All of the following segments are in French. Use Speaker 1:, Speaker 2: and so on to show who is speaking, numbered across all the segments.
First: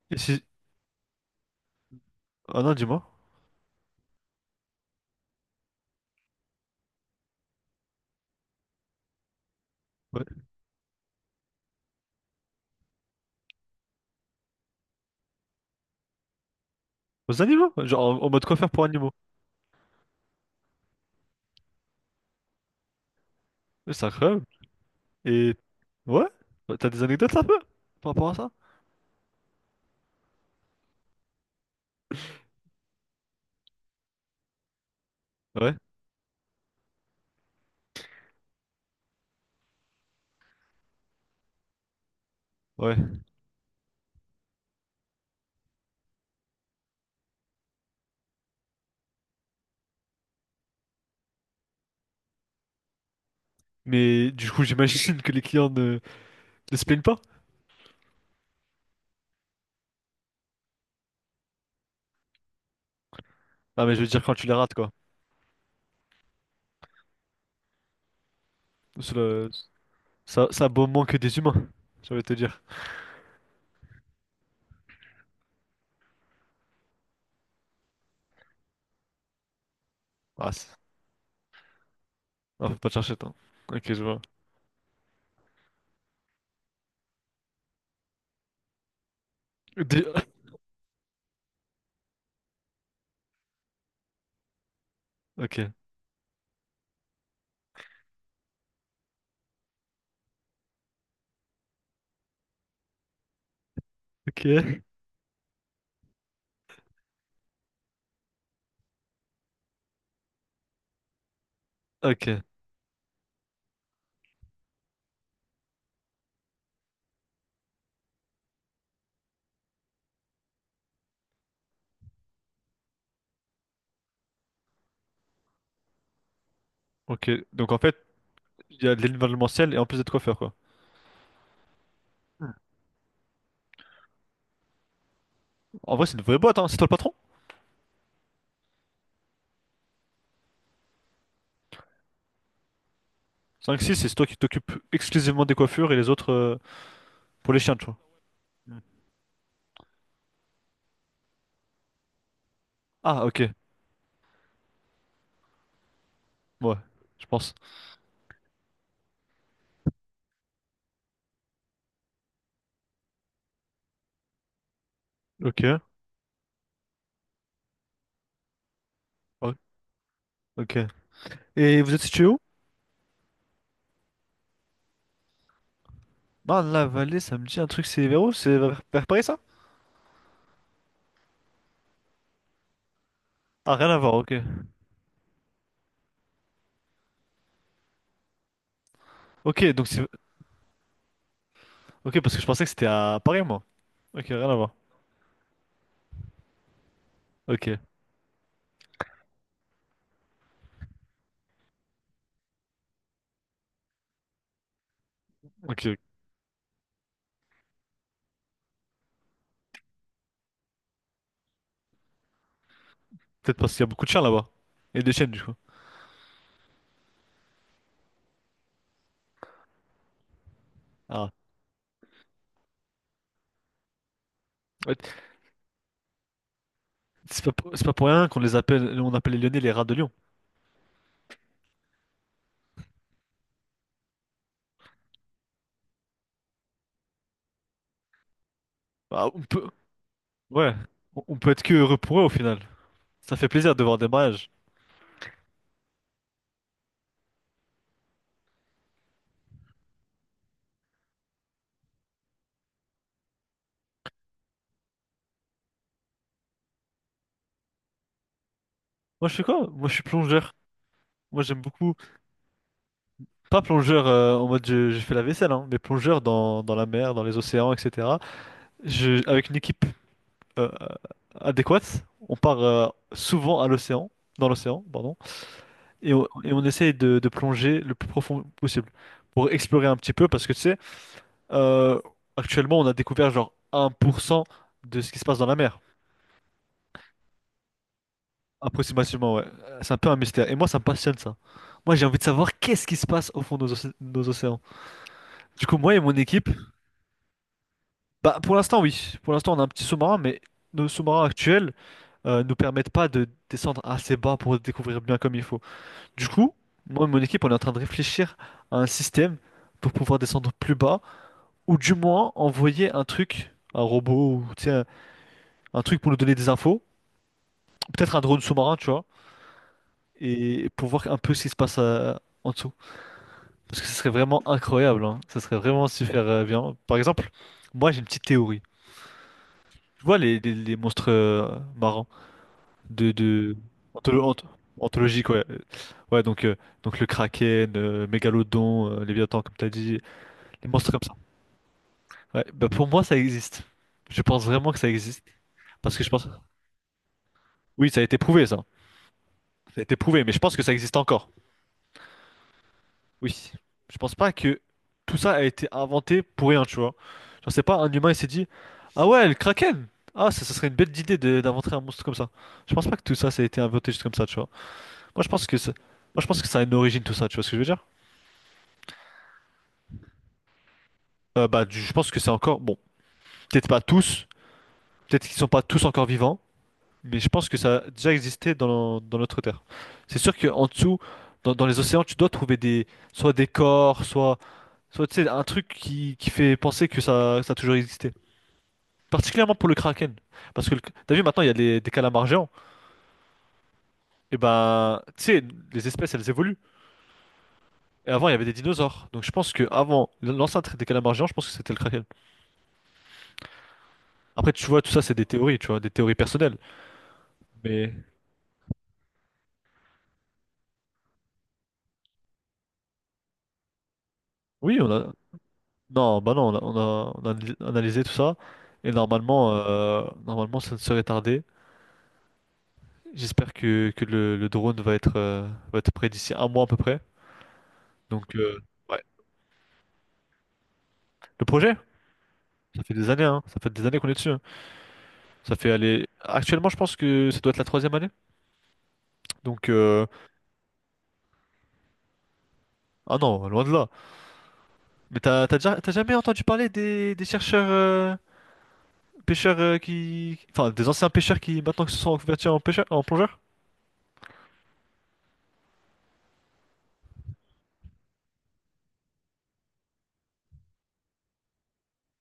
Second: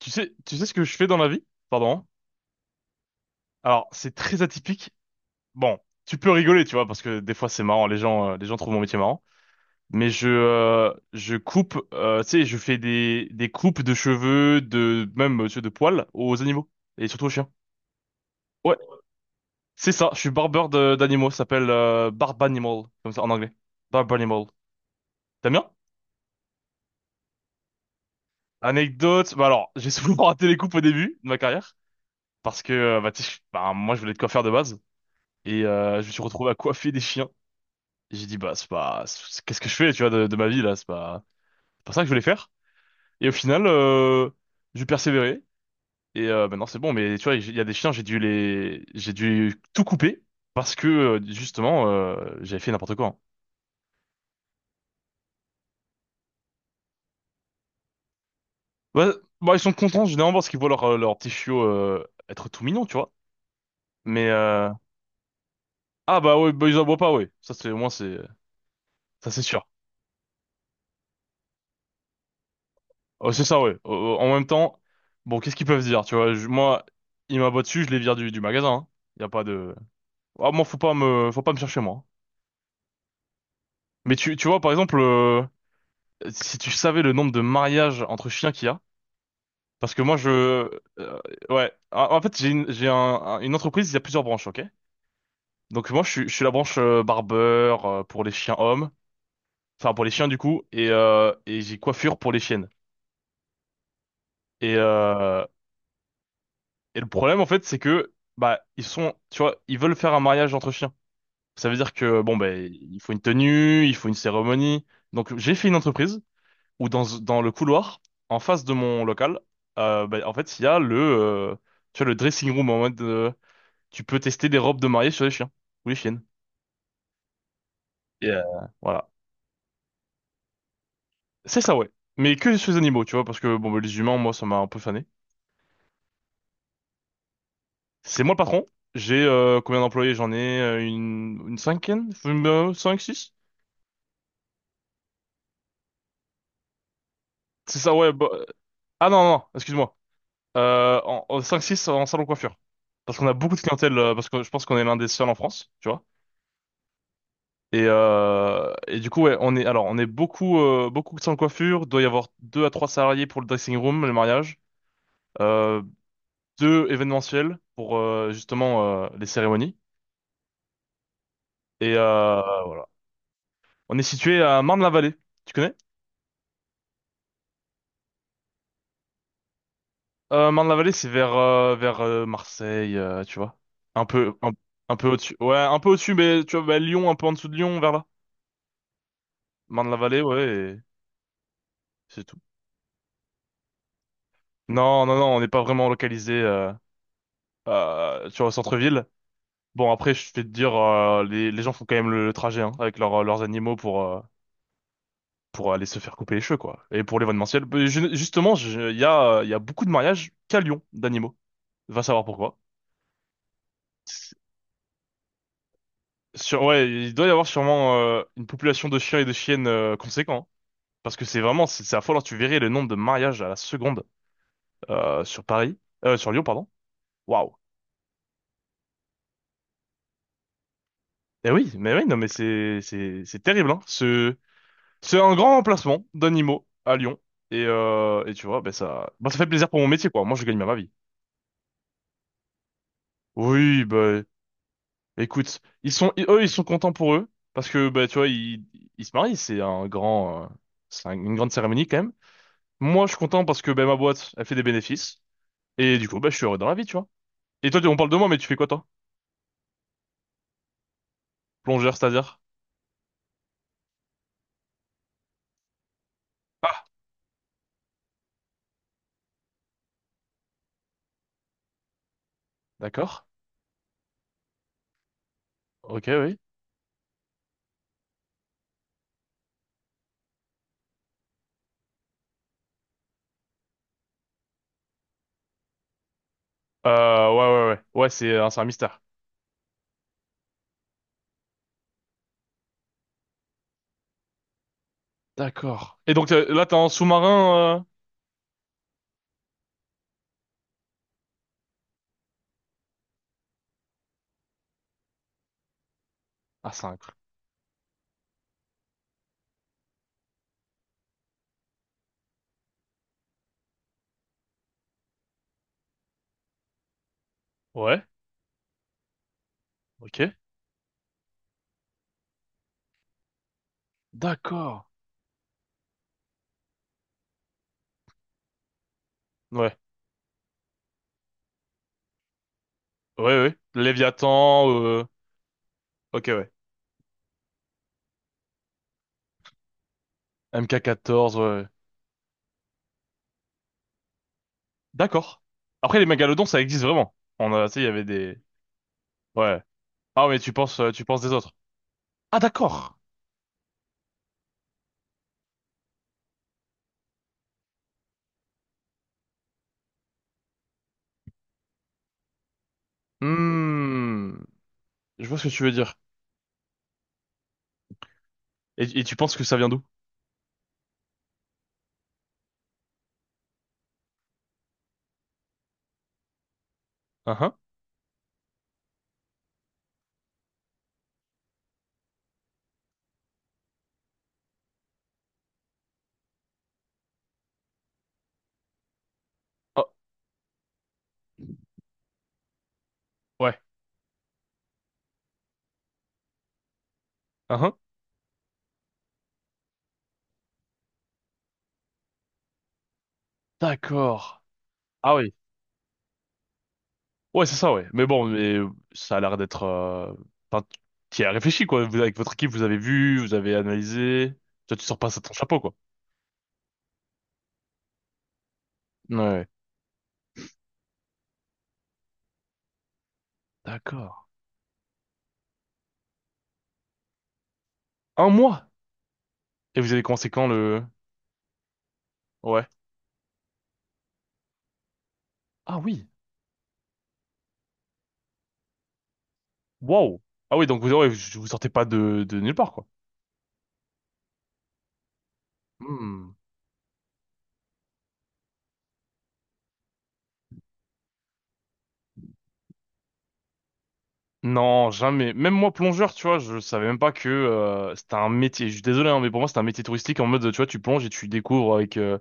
Speaker 1: Et si...
Speaker 2: Tu sais ce que je fais dans la vie? Pardon. Hein
Speaker 1: Ah non, dis-moi.
Speaker 2: Alors, c'est très atypique. Bon, tu peux rigoler, tu vois, parce que des fois c'est marrant, les gens trouvent mon métier marrant. Mais
Speaker 1: Ouais.
Speaker 2: je coupe, tu sais, je fais des coupes de cheveux, de même tu sais, de poils aux animaux et surtout aux
Speaker 1: Aux
Speaker 2: chiens.
Speaker 1: animaux, genre en mode coiffeur
Speaker 2: Ouais,
Speaker 1: pour animaux.
Speaker 2: c'est ça. Je suis d'animaux. Ça s'appelle barb animal, comme ça en anglais.
Speaker 1: Mais c'est
Speaker 2: Barb
Speaker 1: incroyable.
Speaker 2: animal. T'aimes
Speaker 1: Et
Speaker 2: bien?
Speaker 1: ouais, t'as des anecdotes un peu par rapport à ça?
Speaker 2: Anecdote. Bah alors, j'ai souvent raté les coupes au début de ma carrière parce que bah, tu sais, bah, moi je voulais être coiffeur de base et
Speaker 1: Ouais,
Speaker 2: je me suis retrouvé à coiffer des chiens. J'ai dit, bah, c'est pas, c'est- qu'est-ce que je fais, tu vois, de ma vie, là, c'est pas ça que je voulais faire.
Speaker 1: ouais.
Speaker 2: Et au final, j'ai persévéré. Et maintenant, c'est bon, mais tu vois, il y a des chiens, j'ai dû tout couper parce que, justement, j'avais fait n'importe quoi. Hein.
Speaker 1: Mais du coup, j'imagine que les clients ne se plaignent pas.
Speaker 2: Ouais, bah, ils sont contents, généralement, parce qu'ils voient leur petit chiot, être tout mignon, tu vois.
Speaker 1: Ah, mais je veux dire,
Speaker 2: Mais,
Speaker 1: quand tu les
Speaker 2: euh,
Speaker 1: rates, quoi.
Speaker 2: ah, bah, ouais, bah, ils aboient pas, ouais. Ça, c'est, au moins, c'est,
Speaker 1: Sous
Speaker 2: ça, c'est
Speaker 1: le-
Speaker 2: sûr.
Speaker 1: Ça, ça vaut moins que des humains, j'allais te dire.
Speaker 2: Oh, c'est ça, ouais. Oh, oh, en même temps, bon, qu'est-ce qu'ils peuvent dire, tu vois, moi, ils m'aboient dessus, je les vire du magasin, hein. Y a pas de, Ah,
Speaker 1: Ah,
Speaker 2: moi,
Speaker 1: c'est-
Speaker 2: faut pas me chercher, moi.
Speaker 1: ah, faut pas te chercher, attends. Ok, je
Speaker 2: Mais
Speaker 1: vois.
Speaker 2: tu vois, par exemple, si tu savais le nombre de mariages entre chiens qu'il y a, parce que
Speaker 1: Des-
Speaker 2: euh, ouais, en fait, j'ai une, j'ai un- une entreprise, il y a plusieurs branches, ok?
Speaker 1: Ok,
Speaker 2: Donc moi, je suis la branche barbeur pour les chiens hommes, enfin pour les chiens du coup, et j'ai coiffure pour les chiennes.
Speaker 1: ok,
Speaker 2: Et euh, et le problème, en fait, c'est que, bah, ils sont, tu vois, ils veulent faire un mariage entre chiens. Ça veut dire que,
Speaker 1: ok,
Speaker 2: bon, ben, il faut une tenue, il faut une cérémonie. Donc j'ai fait une entreprise, où dans le couloir, en face de mon local, bah, en fait, il y a le, tu vois, le dressing room en mode tu peux tester des robes de mariée sur les chiens ou les chiennes.
Speaker 1: ok. Donc en fait,
Speaker 2: Et, euh,
Speaker 1: il y a de
Speaker 2: Voilà.
Speaker 1: l'événementiel et en plus d'être coiffeur, quoi.
Speaker 2: C'est ça, ouais. Mais que sur les animaux, tu vois, parce que bon, bah, les humains, moi, ça m'a un peu fané.
Speaker 1: En vrai, c'est une vraie boîte, hein. C'est toi le patron?
Speaker 2: C'est moi le patron. J'ai combien d'employés? J'en ai une cinquaine? Cinq, six?
Speaker 1: Cinq six, c'est toi qui t'occupes exclusivement des coiffures et les autres pour les chiens,
Speaker 2: C'est
Speaker 1: tu
Speaker 2: ça,
Speaker 1: vois.
Speaker 2: ouais. Ah non, non, non, excuse-moi. En cinq, six en salon coiffure. Parce
Speaker 1: Ah,
Speaker 2: qu'on a
Speaker 1: ok.
Speaker 2: beaucoup de clientèle, parce que je pense qu'on est l'un des seuls en France, tu vois.
Speaker 1: Ouais, je pense.
Speaker 2: Et du coup, ouais, on est, alors, on est beaucoup, beaucoup sans coiffure. Doit y avoir deux à trois salariés pour le dressing room, le mariage.
Speaker 1: Ok.
Speaker 2: Euh, deux événementiels pour justement les
Speaker 1: Ouais,
Speaker 2: cérémonies.
Speaker 1: ok. Et vous
Speaker 2: Et
Speaker 1: êtes situé où?
Speaker 2: on est situé à Marne-la-Vallée. Tu connais?
Speaker 1: Dans la vallée, ça me dit un truc, c'est vers où? C'est vers Paris, ça?
Speaker 2: Marne-la-Vallée, c'est vers Marseille, tu vois.
Speaker 1: Ah, rien à
Speaker 2: Un
Speaker 1: voir, ok.
Speaker 2: peu, un, un peu au-dessus. Ouais, un peu au-dessus, mais tu vois, bah, Lyon, un peu en dessous de Lyon, vers là.
Speaker 1: Ok, donc c'est...
Speaker 2: Marne-la-Vallée, ouais, et
Speaker 1: Ok,
Speaker 2: c'est
Speaker 1: parce
Speaker 2: tout.
Speaker 1: que je pensais que c'était à Paris, moi. Ok, rien à voir.
Speaker 2: Non, non, non, on n'est pas vraiment localisé,
Speaker 1: Ok,
Speaker 2: tu vois, au centre-ville. Bon, après, je vais te dire, les gens font quand même le trajet hein, avec leurs animaux pour aller
Speaker 1: ok.
Speaker 2: se faire couper les cheveux, quoi. Et pour l'événementiel, ben, il y a beaucoup de mariages qu'à Lyon d'animaux. Va savoir pourquoi.
Speaker 1: Peut-être parce qu'il y a beaucoup de chiens
Speaker 2: C'est-
Speaker 1: là-bas. Et des chiennes, du coup.
Speaker 2: Sur, ouais, il doit y avoir sûrement une population de chiens et de chiennes conséquent. Parce que
Speaker 1: Ah.
Speaker 2: c'est vraiment, c'est affolant. Tu verrais le nombre de mariages à la seconde
Speaker 1: Ouais.
Speaker 2: sur Paris, sur Lyon, pardon.
Speaker 1: C'est pas,
Speaker 2: Waouh.
Speaker 1: c'est pas pour rien qu'on les appelle... On appelle les Lyonnais les rats de Lyon.
Speaker 2: Eh oui, mais oui, non, mais c'est terrible, hein. Ce C'est un grand emplacement d'animaux à Lyon. Et tu vois, ben ça, bah
Speaker 1: Bah,
Speaker 2: ça
Speaker 1: on
Speaker 2: fait
Speaker 1: peut...
Speaker 2: plaisir pour mon métier, quoi. Moi, je gagne bien
Speaker 1: Ouais.
Speaker 2: ma vie.
Speaker 1: On peut être que heureux pour eux, au final. Ça fait plaisir de
Speaker 2: Oui,
Speaker 1: voir des
Speaker 2: bah,
Speaker 1: mariages.
Speaker 2: écoute, eux, ils sont contents pour eux. Parce que, bah, tu vois, ils se marient. C'est une grande cérémonie, quand même. Moi, je suis content parce que, ben ma boîte, elle fait des bénéfices. Et du coup, bah, je suis heureux dans la vie, tu vois. Et toi, on parle de moi, mais tu fais quoi, toi?
Speaker 1: Moi, je fais quoi? Moi, je suis plongeur. Moi, j'aime beaucoup,
Speaker 2: Plongeur, c'est-à-dire?
Speaker 1: pas plongeur en mode je fais la vaisselle, hein, mais plongeur dans
Speaker 2: Ah,
Speaker 1: la mer, dans les océans, etc. Je, avec une équipe euh, euh, adéquate, on part
Speaker 2: d'accord.
Speaker 1: souvent à l'océan, dans l'océan, pardon,
Speaker 2: Ok,
Speaker 1: et on,
Speaker 2: oui.
Speaker 1: et on essaye de plonger le plus profond possible pour explorer un petit peu, parce que tu sais, euh, actuellement, on a découvert genre 1% de ce qui se passe dans la mer,
Speaker 2: Ouais, ouais, ouais. Ouais, c'est un mystère.
Speaker 1: approximativement, ouais. C'est un peu un mystère. Et moi, ça me passionne ça. Moi, j'ai envie de savoir qu'est-ce qui se passe au fond de nos océans. Du coup, moi et
Speaker 2: D'accord.
Speaker 1: mon
Speaker 2: Et donc,
Speaker 1: équipe,
Speaker 2: là, t'es en sous-marin,
Speaker 1: bah, pour l'instant, oui. Pour l'instant, on a un petit sous-marin, mais nos sous-marins actuels nous permettent pas de descendre assez bas pour découvrir bien comme il faut. Du coup,
Speaker 2: Ah, c'est
Speaker 1: moi et mon équipe, on est en train de réfléchir à un système pour pouvoir descendre plus bas, ou du moins envoyer un truc, un robot, ou tu sais, un truc pour nous donner des infos,
Speaker 2: incroyable.
Speaker 1: peut-être un drone sous-marin, tu vois,
Speaker 2: Ok.
Speaker 1: et pour voir un peu ce qui se passe en dessous. Parce que ce serait vraiment
Speaker 2: D'accord.
Speaker 1: incroyable, hein. Ça serait vraiment super bien. Par exemple, moi j'ai une petite théorie.
Speaker 2: Ouais.
Speaker 1: Tu vois les monstres marrants de,
Speaker 2: Ouais, ouais.
Speaker 1: de
Speaker 2: ouais.
Speaker 1: antholo- anth-
Speaker 2: Léviathan,
Speaker 1: anthologiques, ouais. Ouais,
Speaker 2: Ok,
Speaker 1: donc,
Speaker 2: ouais.
Speaker 1: euh, donc le Kraken, Mégalodon, Léviathan, comme t'as dit, les monstres comme ça.
Speaker 2: MK14, ouais. ouais.
Speaker 1: Ouais, bah pour moi, ça existe. Je pense vraiment que ça existe.
Speaker 2: D'accord.
Speaker 1: Parce
Speaker 2: Après,
Speaker 1: que
Speaker 2: les
Speaker 1: je pense.
Speaker 2: mégalodons, ça existe vraiment. On a, tu sais, il y
Speaker 1: Oui, ça a
Speaker 2: avait
Speaker 1: été
Speaker 2: des...
Speaker 1: prouvé, ça.
Speaker 2: Ouais.
Speaker 1: Ça a été prouvé,
Speaker 2: Ah,
Speaker 1: mais je
Speaker 2: mais
Speaker 1: pense que ça existe
Speaker 2: tu penses
Speaker 1: encore.
Speaker 2: des autres. Ah, d'accord.
Speaker 1: Oui. Je pense pas que tout ça a été inventé pour rien, tu vois. Genre, c'est pas un humain, il s'est dit, ah ouais, le Kraken! Ah, ça serait une belle idée d'inventer un monstre comme ça. Je pense pas que tout ça, ça a été inventé juste comme ça, tu
Speaker 2: Hmm.
Speaker 1: vois. Moi,
Speaker 2: Je
Speaker 1: je
Speaker 2: vois ce
Speaker 1: pense
Speaker 2: que
Speaker 1: que
Speaker 2: tu
Speaker 1: ça,
Speaker 2: veux dire.
Speaker 1: Moi, je pense que ça a une origine tout ça, tu vois ce que je veux dire?
Speaker 2: Et tu penses que ça vient d'où?
Speaker 1: Bah, je pense que c'est encore, bon, peut-être pas tous, peut-être qu'ils sont pas tous encore vivants, mais je
Speaker 2: Ah,
Speaker 1: pense
Speaker 2: Hein?
Speaker 1: que ça a déjà existé dans notre Terre. C'est sûr qu'en dessous, dans les océans, tu dois trouver des, soit des corps, soit, soit tu sais, un truc qui fait penser que ça a toujours existé. Particulièrement pour le
Speaker 2: Oh,
Speaker 1: Kraken, parce que t'as vu maintenant il y a des calamars géants,
Speaker 2: ouais.
Speaker 1: et ben, tu sais, les espèces elles évoluent.
Speaker 2: Ah, Hein?
Speaker 1: Et avant il y avait des dinosaures, donc je pense que avant l'ancêtre des calamars géants, je pense que c'était le Kraken.
Speaker 2: D'accord.
Speaker 1: Après, tu vois, tout ça, c'est
Speaker 2: Ah
Speaker 1: des
Speaker 2: oui.
Speaker 1: théories, tu vois, des théories personnelles.
Speaker 2: Ouais, c'est ça, ouais.
Speaker 1: Mais
Speaker 2: Mais bon, mais ça a l'air d'être... Enfin, tu y as réfléchi, quoi. Vous, avec votre équipe, vous avez vu, vous avez analysé. Toi,
Speaker 1: oui,
Speaker 2: tu
Speaker 1: on
Speaker 2: sors pas
Speaker 1: a.
Speaker 2: ça de ton chapeau, quoi.
Speaker 1: Non, bah non, on a analysé tout ça. Et
Speaker 2: Ouais. ouais.
Speaker 1: normalement, ça ne serait tardé. J'espère que
Speaker 2: D'accord.
Speaker 1: le drone va être, prêt d'ici un mois à peu près.
Speaker 2: Un
Speaker 1: Donc,
Speaker 2: mois?
Speaker 1: ouais.
Speaker 2: Et vous avez commencé quand le...
Speaker 1: Le projet,
Speaker 2: Ouais.
Speaker 1: ça fait des années, hein. Ça fait des années qu'on est dessus. Hein. Ça fait
Speaker 2: Ah
Speaker 1: aller.
Speaker 2: oui.
Speaker 1: Actuellement, je pense que ça doit être la troisième année. Donc, euh,
Speaker 2: Wow. Ah oui, donc vous, ouais, vous sortez pas de nulle part, quoi.
Speaker 1: ah non, loin de là. Mais t'as jamais
Speaker 2: Hmm.
Speaker 1: entendu parler des chercheurs. Pêcheurs qui... Enfin, des anciens pêcheurs qui maintenant se sont reconvertis en pêcheurs, en plongeurs?
Speaker 2: Non, jamais. Même moi, plongeur, tu vois, je savais même pas que c'était un métier. Je suis désolé, hein, mais pour moi, c'était un métier touristique en mode, tu vois, tu plonges et tu découvres avec,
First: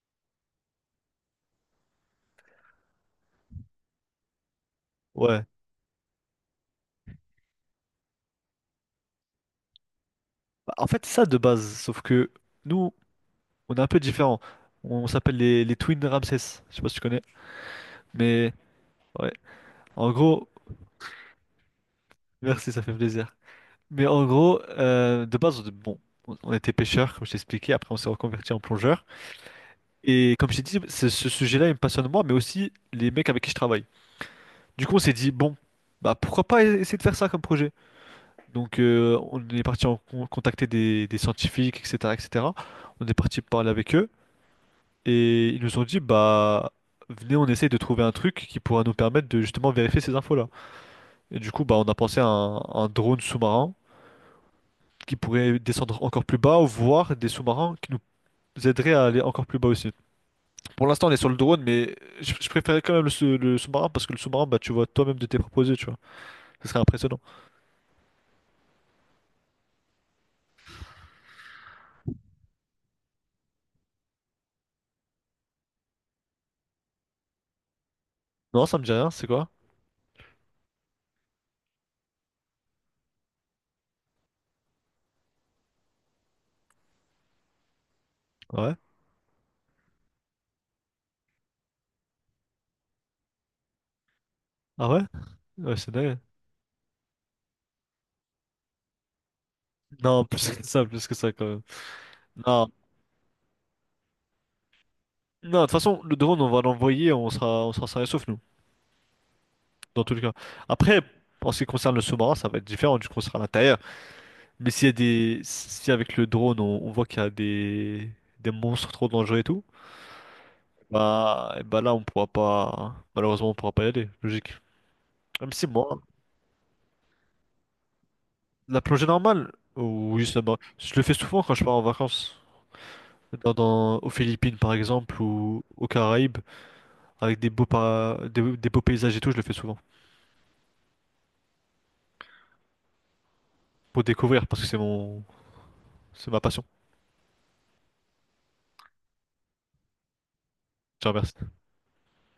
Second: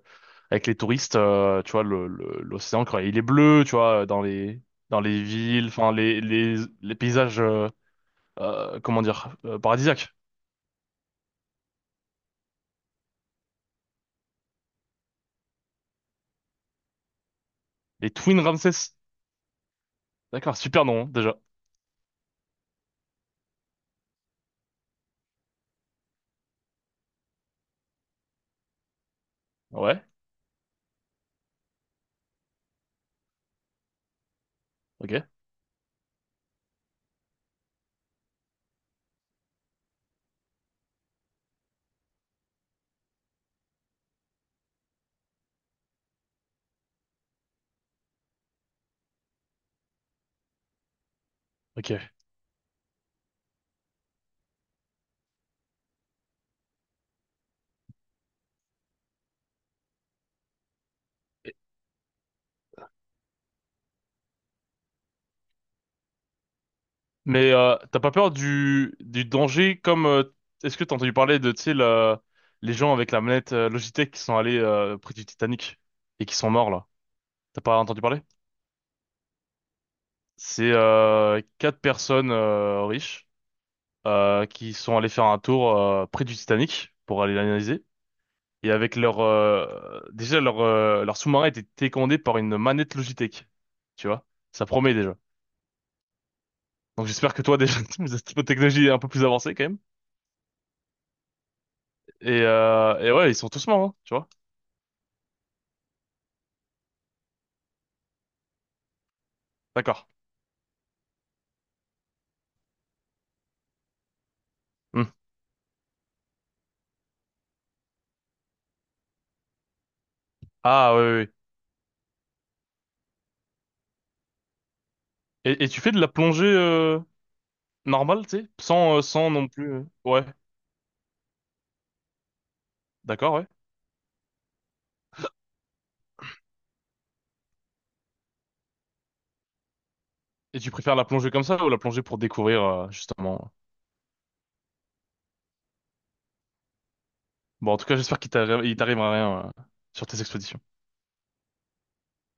Speaker 2: avec les touristes, tu vois, l'océan, quand il est bleu, tu vois, dans les
Speaker 1: Ouais.
Speaker 2: villes, enfin, les paysages, comment dire, paradisiaques.
Speaker 1: Bah, en fait, c'est ça de base, sauf que nous, on est un peu différents. On s'appelle les Twin Ramsès. Je sais pas si tu connais.
Speaker 2: Les Twin
Speaker 1: Mais
Speaker 2: Ramses.
Speaker 1: ouais, en gros,
Speaker 2: D'accord, super nom, hein, déjà.
Speaker 1: merci, ça fait plaisir. Mais en gros, de base, bon, on était pêcheurs, comme je t'ai expliqué. Après, on s'est reconverti en plongeurs.
Speaker 2: Ouais,
Speaker 1: Et comme je t'ai dit, ce sujet-là, il me passionne moi, mais aussi les mecs avec qui je travaille. Du coup, on s'est
Speaker 2: ok,
Speaker 1: dit, bon, bah pourquoi pas essayer de faire ça comme projet? Donc, on est parti en contacter des scientifiques, etc., etc. On est parti parler avec eux et ils nous ont dit, bah, venez, on essaye de trouver un truc qui pourra nous permettre de justement vérifier ces infos-là. Et du coup, bah, on a
Speaker 2: ok.
Speaker 1: pensé à un drone sous-marin qui pourrait descendre encore plus bas, ou voir des sous-marins qui nous aideraient à aller encore plus bas aussi. Pour l'instant, on est sur le drone, mais je préférais quand même le sous-marin parce que le sous-marin, bah, tu vois toi-même de tes proposés, tu vois. Ce serait impressionnant.
Speaker 2: Mais t'as pas peur du danger comme est-ce que t'as entendu parler de tu sais la- les gens avec la manette Logitech qui sont allés près du Titanic et qui sont morts là. T'as pas entendu parler?
Speaker 1: Non, ça me dit rien, c'est quoi?
Speaker 2: C'est 4 personnes riches qui sont allées faire un tour près du Titanic pour aller l'analyser et
Speaker 1: Ouais.
Speaker 2: avec leur déjà leur leur sous-marin était télécommandé par une manette Logitech. Tu vois? Ça
Speaker 1: Ah
Speaker 2: promet
Speaker 1: ouais?
Speaker 2: déjà.
Speaker 1: Ouais, c'est dingue.
Speaker 2: Donc j'espère que toi déjà tu as cette technologie un peu plus avancée quand même.
Speaker 1: Non, plus que ça quand même. Non,
Speaker 2: Et ouais, ils sont tous morts, hein, tu vois.
Speaker 1: non, de toute façon, le drone, on va l'envoyer, on sera sain et sauf, nous, dans
Speaker 2: D'accord.
Speaker 1: tous les cas. Après, en ce qui concerne le sous-marin, ça va être différent, du coup, on sera à l'intérieur. Mais s'il y a
Speaker 2: Hmm.
Speaker 1: des. Si avec le drone, on voit qu'il y a des... monstres trop dangereux et tout,
Speaker 2: Ah, ouais, ouais. ouais.
Speaker 1: bah, eh bah là, on pourra pas. Malheureusement, on pourra pas y aller, logique. Même si
Speaker 2: Et tu fais
Speaker 1: moi,
Speaker 2: de la plongée normale, tu sais?
Speaker 1: la
Speaker 2: Sans,
Speaker 1: plongée
Speaker 2: sans non
Speaker 1: normale,
Speaker 2: plus...
Speaker 1: oui,
Speaker 2: Ouais,
Speaker 1: ça va. Je le fais souvent quand je pars en vacances.
Speaker 2: d'accord, ouais.
Speaker 1: Aux Philippines, par exemple, ou aux Caraïbes, avec des beaux paysages et tout, je le fais souvent.
Speaker 2: Et tu préfères la plongée comme ça ou la plongée pour découvrir, justement?
Speaker 1: Pour découvrir parce que c'est mon c'est ma passion.
Speaker 2: Bon, en tout cas, il t'arrivera rien sur tes expéditions.
Speaker 1: Je te remercie.